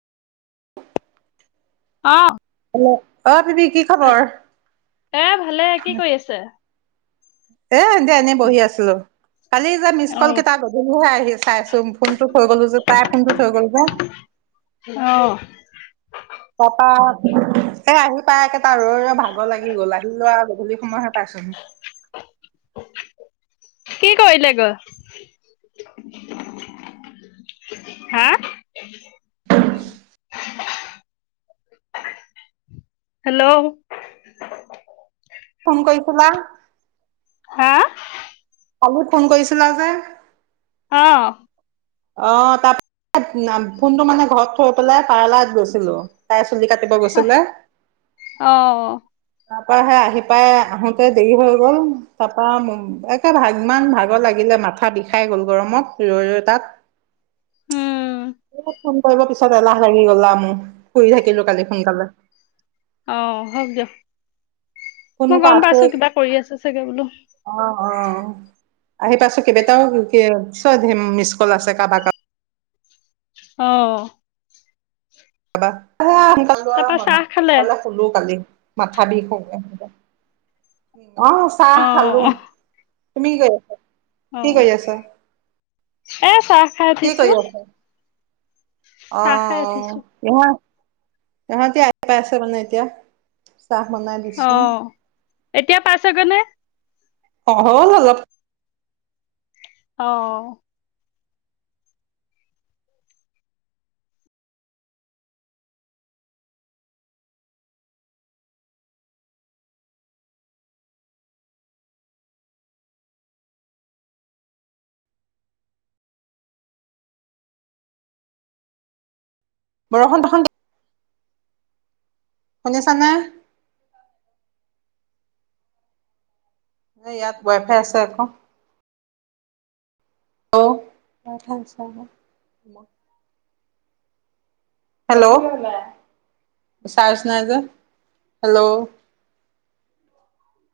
অ। Hello অ' পিটিক। এ ভালে কি কৰি আছে? এ এ দে এনেই বহি আছিলো কালি যে মিচ কল অ', কেইটা গধূলিহে আহি চাই আছো। তোম ফোনটো থৈ গ'লো যে তাই ফোনটো থৈ গ'ল যে অ', তা পা এ আহি পাইকে তাৰ ৰৈ ৰৈ ভাগৰ লাগি গ'ল আহি লোৱা গধূলি সময়হে পাইছ [unintelligible] কি কৰিলে গৈ? হা? হেল্ল' ফোন কৰিছিলা? হা? কালি ফোন কৰিছিলা যে! অ'। অ', তাৰ [unintelligible] ফোনটো মানে ঘৰত থৈ পেলাই পাৰ্লাৰত গৈছিলোঁ। তাৰচত চলি কাতিব গৈছিলে। অ', তাৰপৰা হে আহি পাই আহোতে দেৰি হৈ গল তাৰপা একে ভাগ ইমান ভাগৰ লাগিলে। মাথা বি খাই গ'ল গৰমত ৰৈ - ৰৈ তাত উম, অ [inaudible] ফোন কৰিব পিছত এলাহ লাগি গলা মোক শুই থাকিলো কালি সোনকালে অ, হওক দিয়ক মই কোনোবা গম আছে পাইছো কিবা কৰি আছে চাগে বোলো। অ অ আহি পাইছো কেবেটাও কে চ হিম মিচকল আছে কাবা কাব অ। [unintelligible] অ তাৰপা মন চাহ খালে? সোকালে শুলো কালি মাথা বিষ হৌগে হৌগে, অ চাহ খালো। অ', তুমি কি কৰি আছ, কি অ'। কৰি আছা? এ চাহ খাই কি উঠিছো, কৰি আছ? অ অ চাহ খাই উঠিছো। নহয়। তেহেতি আহি পাইছে মানে এতিয়া। চাহ বনাই অ দিছো এতিয়া পাইছেগৈ নে? অ হ'ল অলপ। অ অও। বৰষুণ তখন শুনিছা নে? এ ইয়াত ৱাইফাই আছে আক। অ [unintelligible] হেল্ল' চাৰ্জ নাই যে হেল্ল' [inaudible]